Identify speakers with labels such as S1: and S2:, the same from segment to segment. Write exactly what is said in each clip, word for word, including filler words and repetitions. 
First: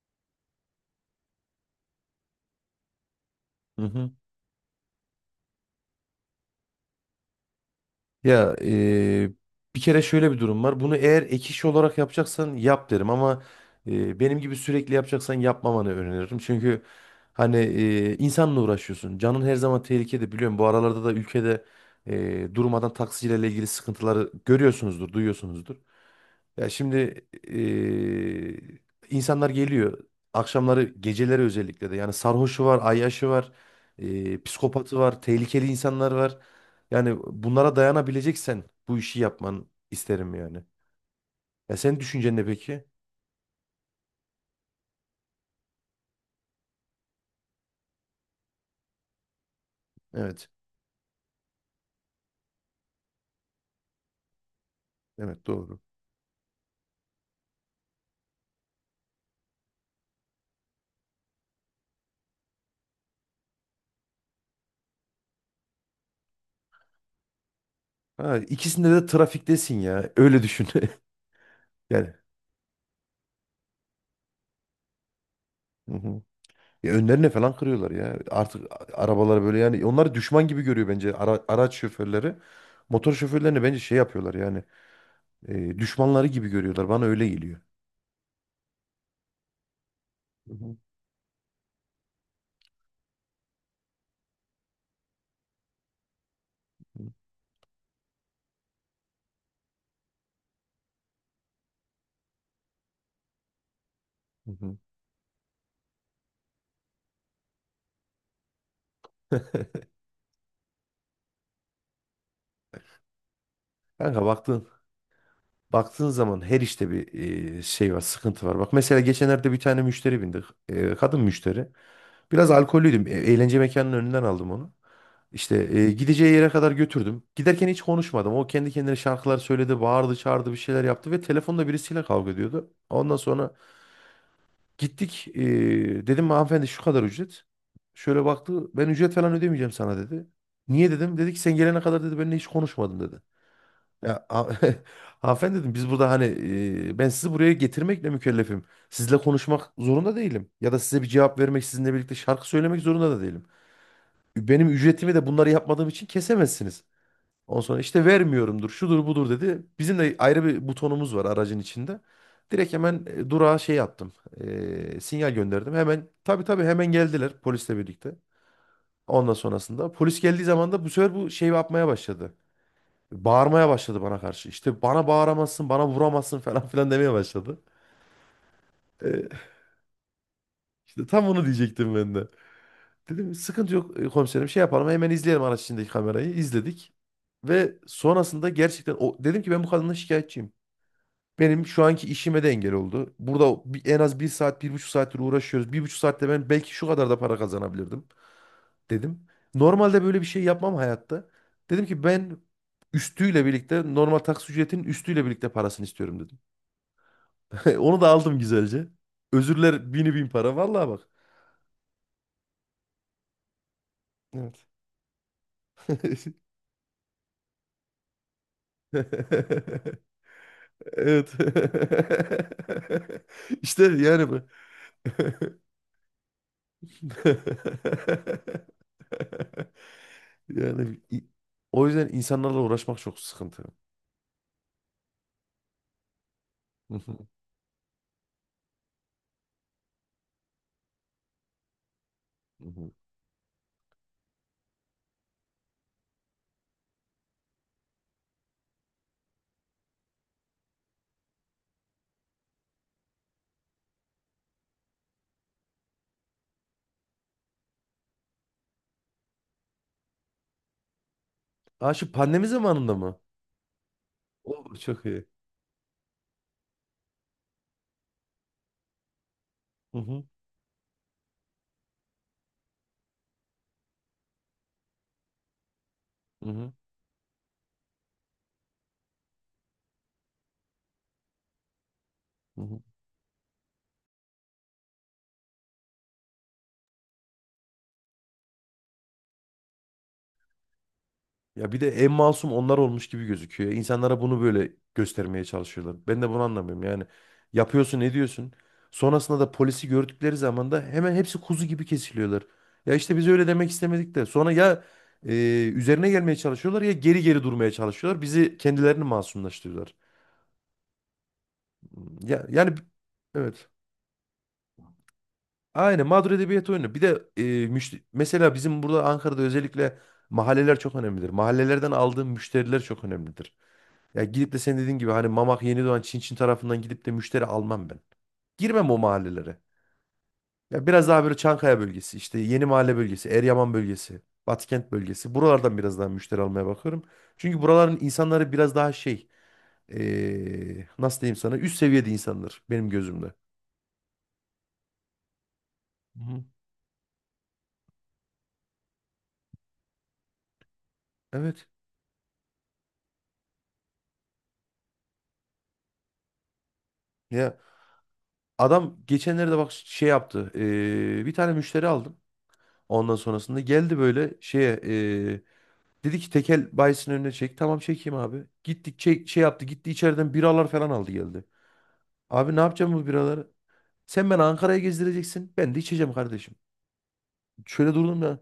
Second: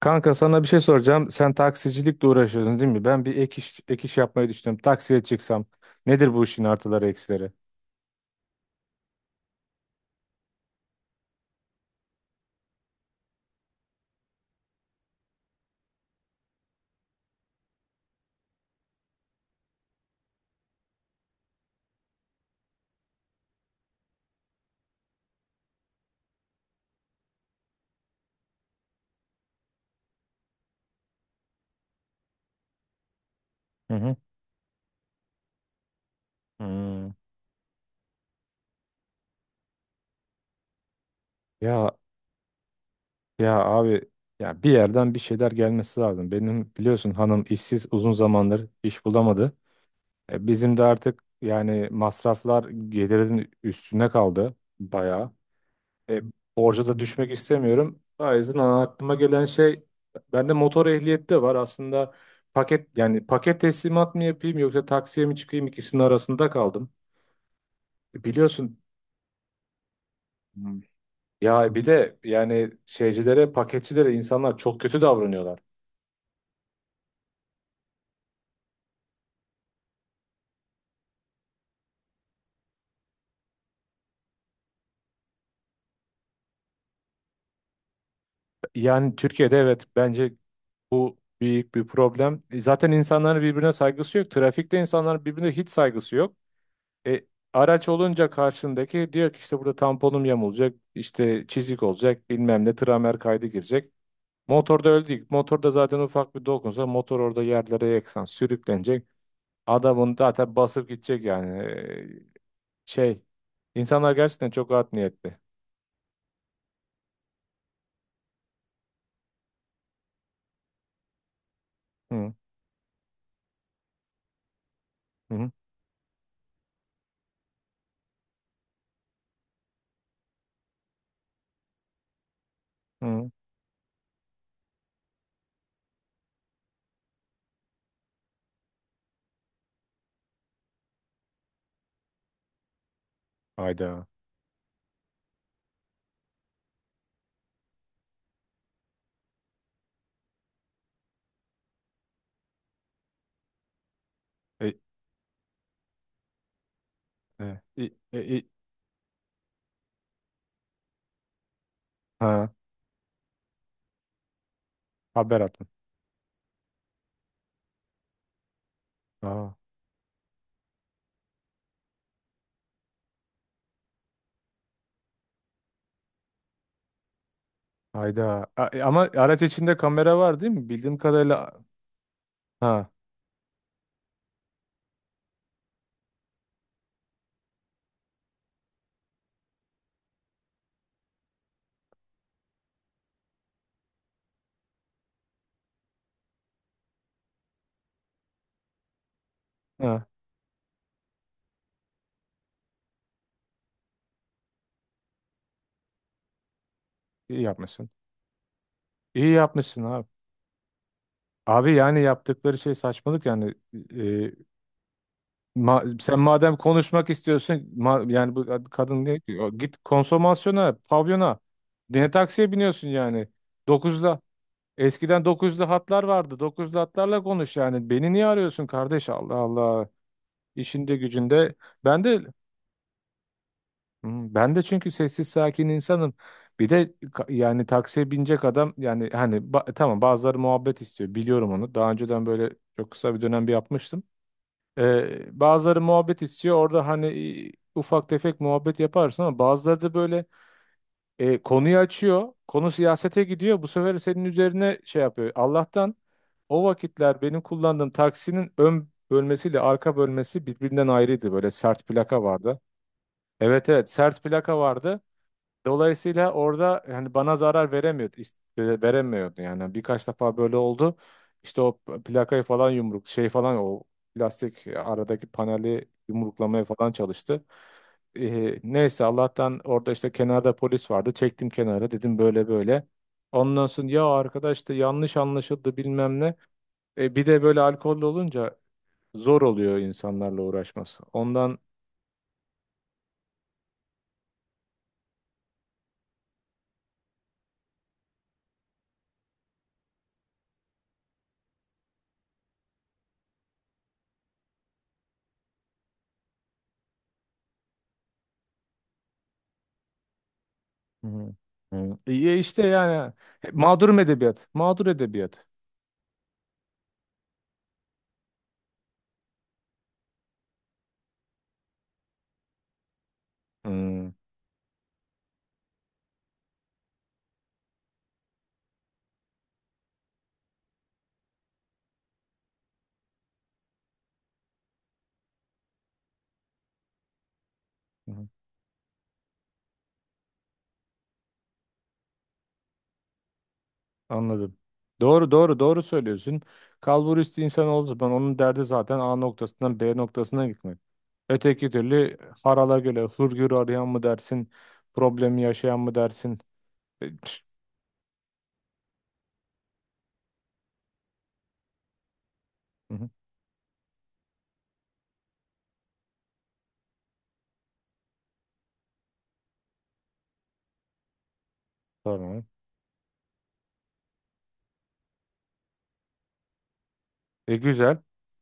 S1: Kanka sana bir şey soracağım. Sen taksicilikle uğraşıyorsun değil mi? Ben bir ek iş,
S2: Hı
S1: ek
S2: hı.
S1: iş yapmayı düşünüyorum. Taksiye çıksam nedir bu işin artıları eksileri?
S2: Ya eee, Bir kere şöyle bir durum var. Bunu eğer ek iş olarak yapacaksan yap derim ama eee, benim gibi sürekli yapacaksan yapmamanı öneririm. Çünkü hani eee, insanla uğraşıyorsun. Canın her zaman tehlikede biliyorum. Bu aralarda da ülkede eee durmadan taksicilerle ilgili sıkıntıları görüyorsunuzdur, duyuyorsunuzdur. Ya şimdi eee, insanlar geliyor. Akşamları, geceleri özellikle de. Yani sarhoşu var, ayyaşı var,
S1: Hı hı.
S2: eee, psikopatı var, tehlikeli insanlar var.
S1: Hmm.
S2: Yani bunlara dayanabileceksen bu işi yapman isterim yani. Ya
S1: Ya
S2: senin düşüncen ne peki?
S1: ya abi, ya bir yerden bir şeyler gelmesi lazım. Benim biliyorsun hanım işsiz, uzun zamandır iş bulamadı. E,
S2: Evet.
S1: bizim de artık yani masraflar gelirin üstüne kaldı bayağı.
S2: Evet, doğru.
S1: E, Borca da düşmek istemiyorum. O yüzden aklıma gelen şey, bende motor ehliyeti de var. Aslında paket, yani paket teslimat mı yapayım yoksa taksiye mi çıkayım, ikisinin arasında kaldım. E,
S2: Ha,
S1: Biliyorsun.
S2: ikisinde de trafiktesin ya. Öyle düşün.
S1: Hmm. Ya bir
S2: Yani.
S1: de yani şeycilere, paketçilere insanlar çok kötü davranıyorlar.
S2: Hı hı. Ya önlerine falan kırıyorlar ya. Artık a- arabaları böyle, yani onlar düşman gibi görüyor bence ara- araç şoförleri. Motor şoförlerini bence şey yapıyorlar yani. E, düşmanları gibi görüyorlar. Bana öyle geliyor.
S1: Yani Türkiye'de, evet, bence
S2: Hı hı,
S1: bu büyük bir problem. E, Zaten insanların birbirine saygısı yok. Trafikte insanların birbirine hiç saygısı yok. E, Araç olunca karşındaki diyor ki işte burada tamponum yamulacak, işte çizik olacak, bilmem ne tramer kaydı girecek.
S2: hı hı.
S1: Motorda öldü. Motorda zaten ufak bir dokunsa motor orada yerlere yeksan sürüklenecek. Adamın zaten basıp gidecek yani. E, şey, insanlar
S2: Kanka
S1: gerçekten
S2: baktığın
S1: çok art niyetli.
S2: baktığın zaman her işte bir e, şey var, sıkıntı var. Bak mesela geçenlerde bir tane müşteri bindik. E, kadın müşteri.
S1: Hı
S2: Biraz alkollüydüm. E, eğlence mekanının önünden aldım onu.
S1: hı
S2: İşte e, gideceği yere kadar götürdüm. Giderken hiç konuşmadım. O kendi kendine şarkılar söyledi, bağırdı, çağırdı, bir şeyler yaptı ve telefonda birisiyle kavga ediyordu. Ondan
S1: hı.
S2: sonra gittik, e, dedim hanımefendi şu kadar ücret. Şöyle baktı, ben ücret falan ödemeyeceğim sana dedi. Niye dedim. Dedi ki sen gelene kadar dedi benimle hiç konuşmadın dedi.
S1: Hayda.
S2: Ya ha- Hanımefendi dedim, biz burada hani e, ben sizi buraya getirmekle mükellefim. Sizle konuşmak zorunda değilim. Ya da size bir cevap vermek, sizinle birlikte şarkı söylemek zorunda da değilim. Benim
S1: E,
S2: ücretimi de bunları yapmadığım için kesemezsiniz.
S1: e,
S2: Ondan sonra
S1: e,
S2: işte
S1: e, e.
S2: vermiyorumdur, şudur budur dedi. Bizim de ayrı bir butonumuz var aracın içinde.
S1: Ha,
S2: Direkt hemen e, durağa şey yaptım. E, sinyal
S1: haber atın.
S2: gönderdim. Hemen tabii tabii hemen geldiler polisle birlikte. Ondan
S1: Ha,
S2: sonrasında polis geldiği zaman da bu sefer bu şey yapmaya başladı. Bağırmaya başladı bana karşı. İşte bana bağıramazsın, bana vuramazsın falan filan demeye başladı.
S1: hayda. A- e, ama
S2: E,
S1: araç içinde kamera var değil mi? Bildiğim
S2: işte tam onu
S1: kadarıyla.
S2: diyecektim ben de.
S1: Ha,
S2: Dedim sıkıntı yok, e, komiserim şey yapalım, hemen izleyelim araç içindeki kamerayı. İzledik. Ve sonrasında gerçekten o, dedim ki ben bu kadından şikayetçiyim. Benim şu anki işime de engel oldu. Burada bir- en az bir saat, bir buçuk saattir uğraşıyoruz. Bir buçuk saatte ben belki şu kadar da para kazanabilirdim dedim. Normalde
S1: ha.
S2: böyle bir şey yapmam hayatta. Dedim ki ben üstüyle birlikte normal taksi ücretinin üstüyle birlikte parasını istiyorum dedim.
S1: İyi yapmışsın.
S2: Onu da aldım güzelce.
S1: İyi yapmışsın
S2: Özürler
S1: abi.
S2: bini bin para. Vallahi bak.
S1: Abi yani yaptıkları şey saçmalık yani. E,
S2: Evet.
S1: ma- Sen madem konuşmak istiyorsun, ma- yani bu kad- kadın ne ki? "O, git konsomasyona,
S2: Evet.
S1: pavyona." Ne taksiye biniyorsun yani?
S2: İşte
S1: dokuzla.
S2: yani bu.
S1: Eskiden dokuzlu hatlar vardı. dokuzlu hatlarla konuş yani. Beni niye arıyorsun kardeş? Allah Allah. İşinde
S2: Yani i-
S1: gücünde.
S2: O
S1: Ben
S2: yüzden
S1: de
S2: insanlarla uğraşmak çok sıkıntı.
S1: Hmm. Ben de çünkü sessiz sakin insanım. Bir de
S2: Hı hı,
S1: ka- yani taksiye binecek adam, yani hani ba- tamam, bazıları muhabbet istiyor, biliyorum onu. Daha önceden böyle
S2: hı
S1: çok
S2: hı.
S1: kısa bir dönem bir yapmıştım. Ee, bazıları muhabbet istiyor orada, hani e, ufak tefek muhabbet yaparsın, ama bazıları da böyle e, konuyu açıyor. Konu siyasete gidiyor, bu sefer senin üzerine şey yapıyor. Allah'tan o vakitler benim kullandığım taksinin ön bölmesiyle arka bölmesi birbirinden ayrıydı. Böyle sert
S2: Ha, şu
S1: plaka
S2: pandemi
S1: vardı.
S2: zamanında mı?
S1: Evet, evet, sert plaka
S2: O
S1: vardı.
S2: çok iyi.
S1: Dolayısıyla orada yani bana zarar veremiyordu, is- e, veremiyordu yani.
S2: Hı
S1: Birkaç
S2: hı,
S1: defa böyle oldu. İşte o plakayı falan yumruk şey falan, o plastik aradaki paneli
S2: hı
S1: yumruklamaya
S2: hı,
S1: falan çalıştı. Ee, neyse Allah'tan orada işte kenarda polis vardı. Çektim kenara, dedim böyle
S2: hı hı.
S1: böyle. Ondan sonra ya arkadaş işte yanlış anlaşıldı, bilmem ne. E, bir de böyle alkollü olunca zor oluyor insanlarla uğraşması. Ondan.
S2: Ya bir de en masum onlar olmuş gibi gözüküyor. İnsanlara bunu böyle göstermeye çalışıyorlar. Ben de bunu anlamıyorum. Yani yapıyorsun, ediyorsun. Sonrasında da polisi gördükleri zaman da hemen hepsi kuzu gibi kesiliyorlar. Ya işte biz öyle demek istemedik de. Sonra ya e, üzerine gelmeye çalışıyorlar, ya geri geri durmaya çalışıyorlar. Bizi kendilerini masumlaştırıyorlar.
S1: Hı hı. E,
S2: Ya
S1: işte
S2: yani
S1: yani
S2: evet.
S1: mağdur edebiyat. Mağdur edebiyat.
S2: Aynen mağdur edebiyat oyunu. Bir de e, müşte- mesela bizim burada Ankara'da özellikle mahalleler çok önemlidir. Mahallelerden aldığım müşteriler çok önemlidir.
S1: Hı
S2: Ya gidip de sen dediğin gibi hani Mamak Yenidoğan Çin Çin tarafından gidip de müşteri almam ben. Girmem o mahallelere. Ya biraz daha böyle Çankaya bölgesi, işte Yeni Mahalle bölgesi, Eryaman bölgesi, Batıkent bölgesi. Buralardan biraz daha müşteri almaya bakıyorum. Çünkü buraların
S1: hı.
S2: insanları biraz daha şey, e, nasıl diyeyim sana, üst seviyede insanlar benim gözümde.
S1: Anladım. Doğru doğru doğru söylüyorsun.
S2: Hı.
S1: Kalburiüstü insan olduğu zaman onun derdi zaten A noktasından B noktasına gitmek.
S2: Evet.
S1: Öteki türlü harala göre hırgür arayan mı dersin, problemi yaşayan mı dersin? E,
S2: Ya adam geçenlerde bak şey yaptı. Eee, bir tane müşteri aldım.
S1: hı hı.
S2: Ondan sonrasında geldi böyle şeye, eee, dedi ki tekel bayisinin önüne çek. Tamam, çekeyim abi. Gittik, çek, şey yaptı. Gitti içeriden biralar falan aldı geldi.
S1: Tamam.
S2: Abi, ne yapacağım bu biraları? Sen beni Ankara'ya gezdireceksin. Ben de içeceğim kardeşim.
S1: E
S2: Şöyle
S1: güzel.
S2: durdum ya.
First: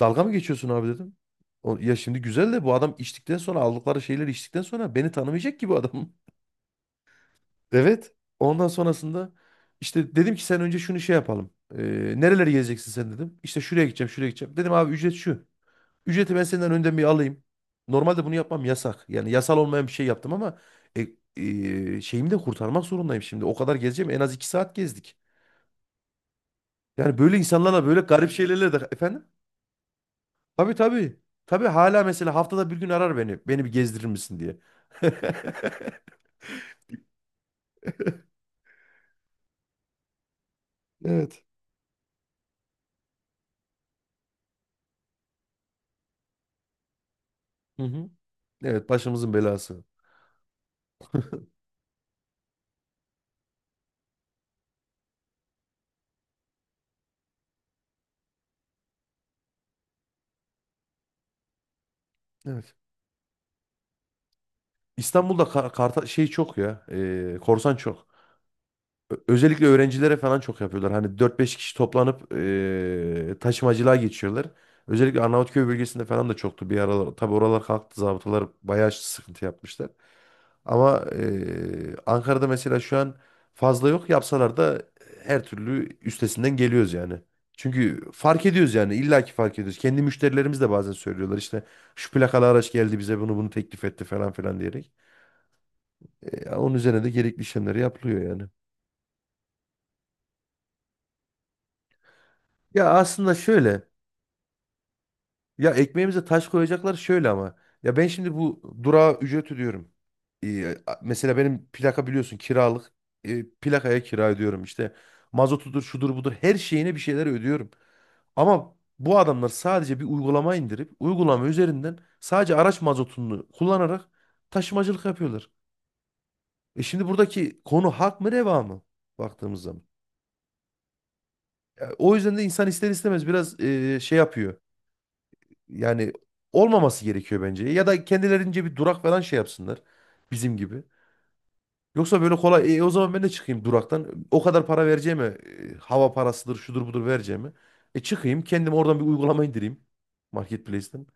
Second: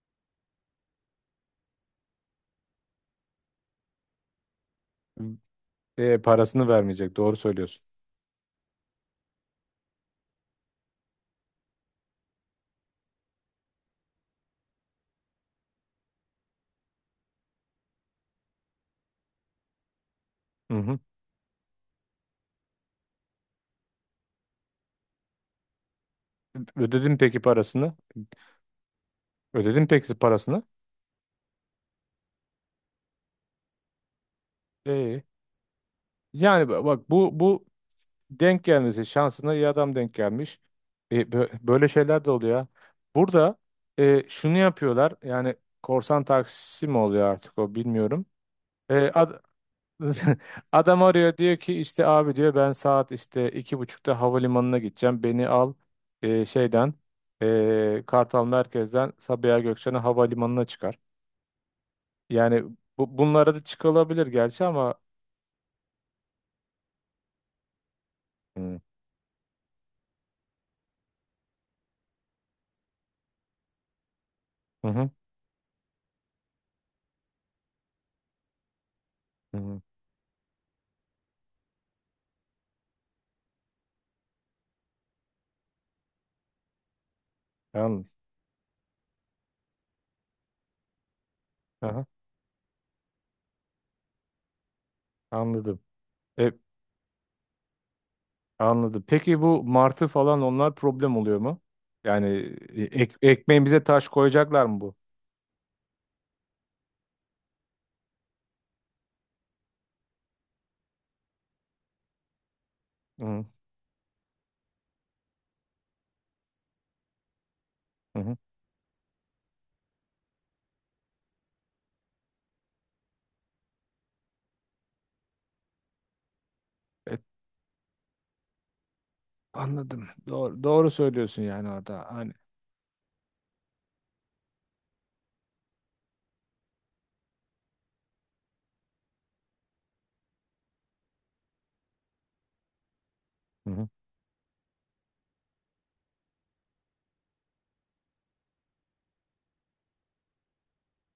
S2: Dalga mı geçiyorsun abi dedim. O, ya şimdi güzel de bu adam içtikten sonra, aldıkları şeyleri içtikten sonra beni tanımayacak ki bu adam.
S1: E, parasını vermeyecek. Doğru söylüyorsun.
S2: Evet. Ondan sonrasında işte dedim ki sen önce şunu şey yapalım. Ee, nereleri gezeceksin sen dedim. İşte şuraya gideceğim, şuraya gideceğim. Dedim abi ücret şu. Ücreti ben senden önden bir alayım. Normalde bunu yapmam, yasak. Yani yasal olmayan bir şey yaptım ama
S1: Hı hı.
S2: e, e, şeyimi de kurtarmak zorundayım şimdi. O kadar gezeceğim. En az iki saat gezdik.
S1: Ödedin
S2: Yani böyle
S1: peki
S2: insanlarla
S1: parasını?
S2: böyle garip şeylerle de efendim.
S1: Ödedin peki parasını?
S2: Tabii tabii. Tabii hala mesela haftada bir gün arar beni. Beni bir gezdirir misin diye.
S1: E, Yani bak, bu bu denk gelmesi şansına iyi adam denk gelmiş. E,
S2: Evet.
S1: bö- böyle şeyler de oluyor. Burada e, şunu yapıyorlar. Yani korsan taksisi mi oluyor artık, o
S2: Hı hı.
S1: bilmiyorum.
S2: Evet,
S1: E,
S2: başımızın
S1: ad-
S2: belası.
S1: Adam arıyor, diyor ki işte abi diyor ben saat işte iki buçukta havalimanına gideceğim. Beni al e, şeyden e, Kartal Merkez'den Sabiha Gökçen'e havalimanına çıkar. Yani
S2: Evet.
S1: bu, bunlara da çıkılabilir gerçi ama.
S2: İstanbul'da ka- karta şey çok ya. E, korsan çok.
S1: Hı
S2: Ö- Özellikle öğrencilere falan çok yapıyorlar. Hani dört beş kişi toplanıp e, taşımacılığa geçiyorlar.
S1: hı hı.
S2: Özellikle Arnavutköy bölgesinde falan da çoktu bir aralar. Tabii oralar kalktı. Zabıtalar bayağı sıkıntı
S1: Hı.
S2: yapmışlar. Ama e, Ankara'da mesela şu an fazla yok. Yapsalar da her türlü üstesinden geliyoruz yani. Çünkü
S1: Anladım.
S2: fark ediyoruz yani. İllaki fark ediyoruz. Kendi müşterilerimiz de bazen söylüyorlar işte
S1: Aha,
S2: şu plakalı araç geldi bize, bunu bunu teklif etti falan filan diyerek.
S1: anladım.
S2: Ya onun üzerine de gerekli işlemleri yapılıyor yani.
S1: Anladım. Peki bu martı falan, onlar problem oluyor mu? Yani e,
S2: Ya
S1: ek,
S2: aslında şöyle.
S1: ekmeğimize taş koyacaklar mı bu?
S2: Ya ekmeğimize taş koyacaklar şöyle ama. Ya ben şimdi bu durağa ücret ödüyorum. Ee, a- mesela benim plaka biliyorsun kiralık.
S1: Hı
S2: Ee, plakaya kira ödüyorum işte. Mazotudur, şudur budur. Her şeyine bir şeyler ödüyorum.
S1: hı. Hı.
S2: Ama bu adamlar sadece bir uygulama indirip uygulama üzerinden sadece araç mazotunu kullanarak taşımacılık yapıyorlar. E şimdi
S1: E,
S2: buradaki konu hak mı reva mı baktığımız zaman?
S1: Anladım. Doğru, doğru söylüyorsun yani
S2: Ya,
S1: orada.
S2: o
S1: Hani
S2: yüzden de insan ister istemez biraz e, şey yapıyor. Yani olmaması gerekiyor bence. Ya da kendilerince bir durak falan şey yapsınlar. Bizim gibi. Yoksa böyle kolay. "E, o zaman ben de çıkayım
S1: hı hı.
S2: duraktan. O kadar para vereceğime, e, hava parasıdır, şudur budur vereceğime. E çıkayım kendim, oradan bir uygulama indireyim. Marketplace'ten.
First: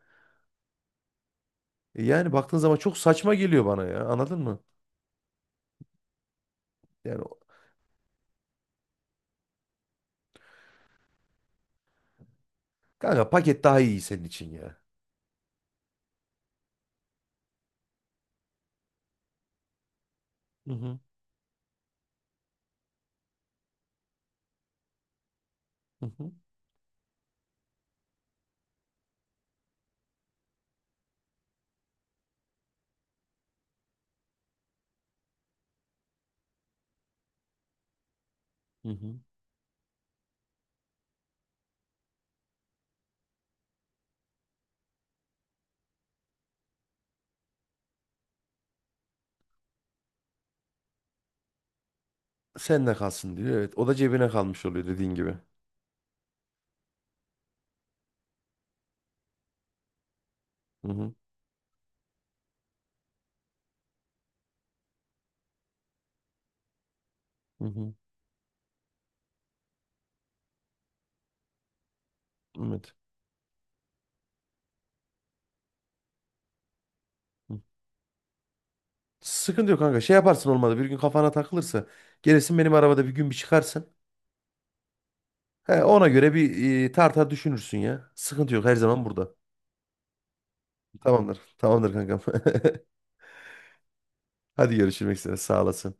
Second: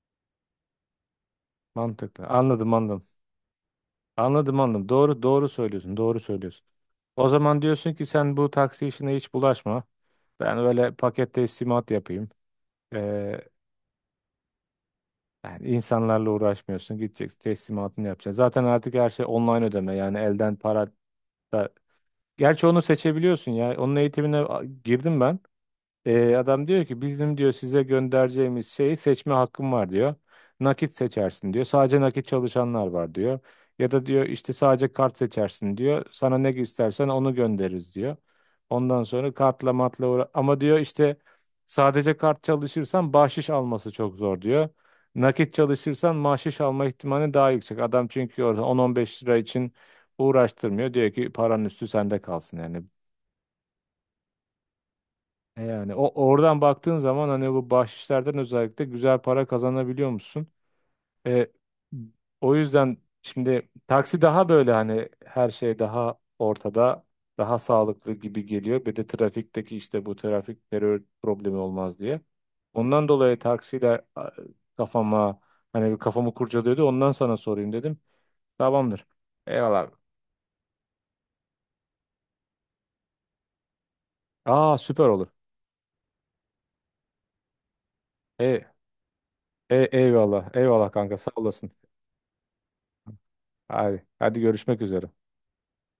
S2: E,
S1: Mantıklı.
S2: yani baktığın
S1: Anladım,
S2: zaman çok
S1: anladım.
S2: saçma geliyor bana ya. Anladın
S1: Anladım,
S2: mı?
S1: anladım. Doğru doğru söylüyorsun. Doğru söylüyorsun.
S2: Yani
S1: O
S2: o-
S1: zaman diyorsun ki sen bu taksi işine hiç bulaşma. Ben öyle paket teslimat yapayım.
S2: Kanka
S1: Ee,
S2: paket daha iyi senin için ya.
S1: Yani insanlarla uğraşmıyorsun. Gideceksin, teslimatını yapacaksın. Zaten artık her şey online ödeme. Yani elden
S2: Hı
S1: para
S2: hı,
S1: da. Gerçi onu seçebiliyorsun ya. Onun eğitimine a- girdim ben.
S2: hı hı,
S1: E, adam diyor ki bizim diyor size göndereceğimiz şeyi seçme hakkım var diyor. Nakit seçersin diyor. Sadece nakit çalışanlar var diyor. Ya da diyor işte sadece kart seçersin diyor. Sana ne istersen onu göndeririz diyor.
S2: hı
S1: Ondan
S2: hı.
S1: sonra kartla matla uğra- ama diyor işte sadece kart çalışırsan bahşiş alması çok zor diyor. Nakit çalışırsan bahşiş alma ihtimali daha yüksek. Adam çünkü orada on on beş lira için uğraştırmıyor. Diyor ki paranın üstü sende kalsın yani.
S2: Sen de kalsın diyor. Evet. O da cebine kalmış oluyor dediğin gibi.
S1: E yani o oradan baktığın zaman hani bu bahşişlerden özellikle güzel para kazanabiliyor musun?
S2: Hı hı.
S1: E, O yüzden şimdi taksi daha böyle, hani her şey daha ortada, daha
S2: Hı hı.
S1: sağlıklı gibi geliyor. Bir de trafikteki işte bu trafik terör problemi olmaz diye.
S2: Evet.
S1: Ondan dolayı taksiyle a, kafama hani bir, kafamı kurcalıyordu. Ondan sana sorayım dedim. Tamamdır.
S2: Sıkıntı
S1: Eyvallah
S2: yok
S1: abi.
S2: kanka. Şey yaparsın olmadı. Bir gün kafana takılırsa gelirsin, benim arabada bir gün bir çıkarsın.
S1: Aa süper olur.
S2: He, ona göre bir e, tartar düşünürsün ya. Sıkıntı yok.
S1: E,
S2: Her zaman burada.
S1: e, eyvallah. Eyvallah kanka, sağ
S2: Tamamdır.
S1: olasın.
S2: Tamamdır kankam.
S1: Hadi, hadi
S2: Hadi
S1: görüşmek üzere.
S2: görüşmek üzere. Sağ olasın.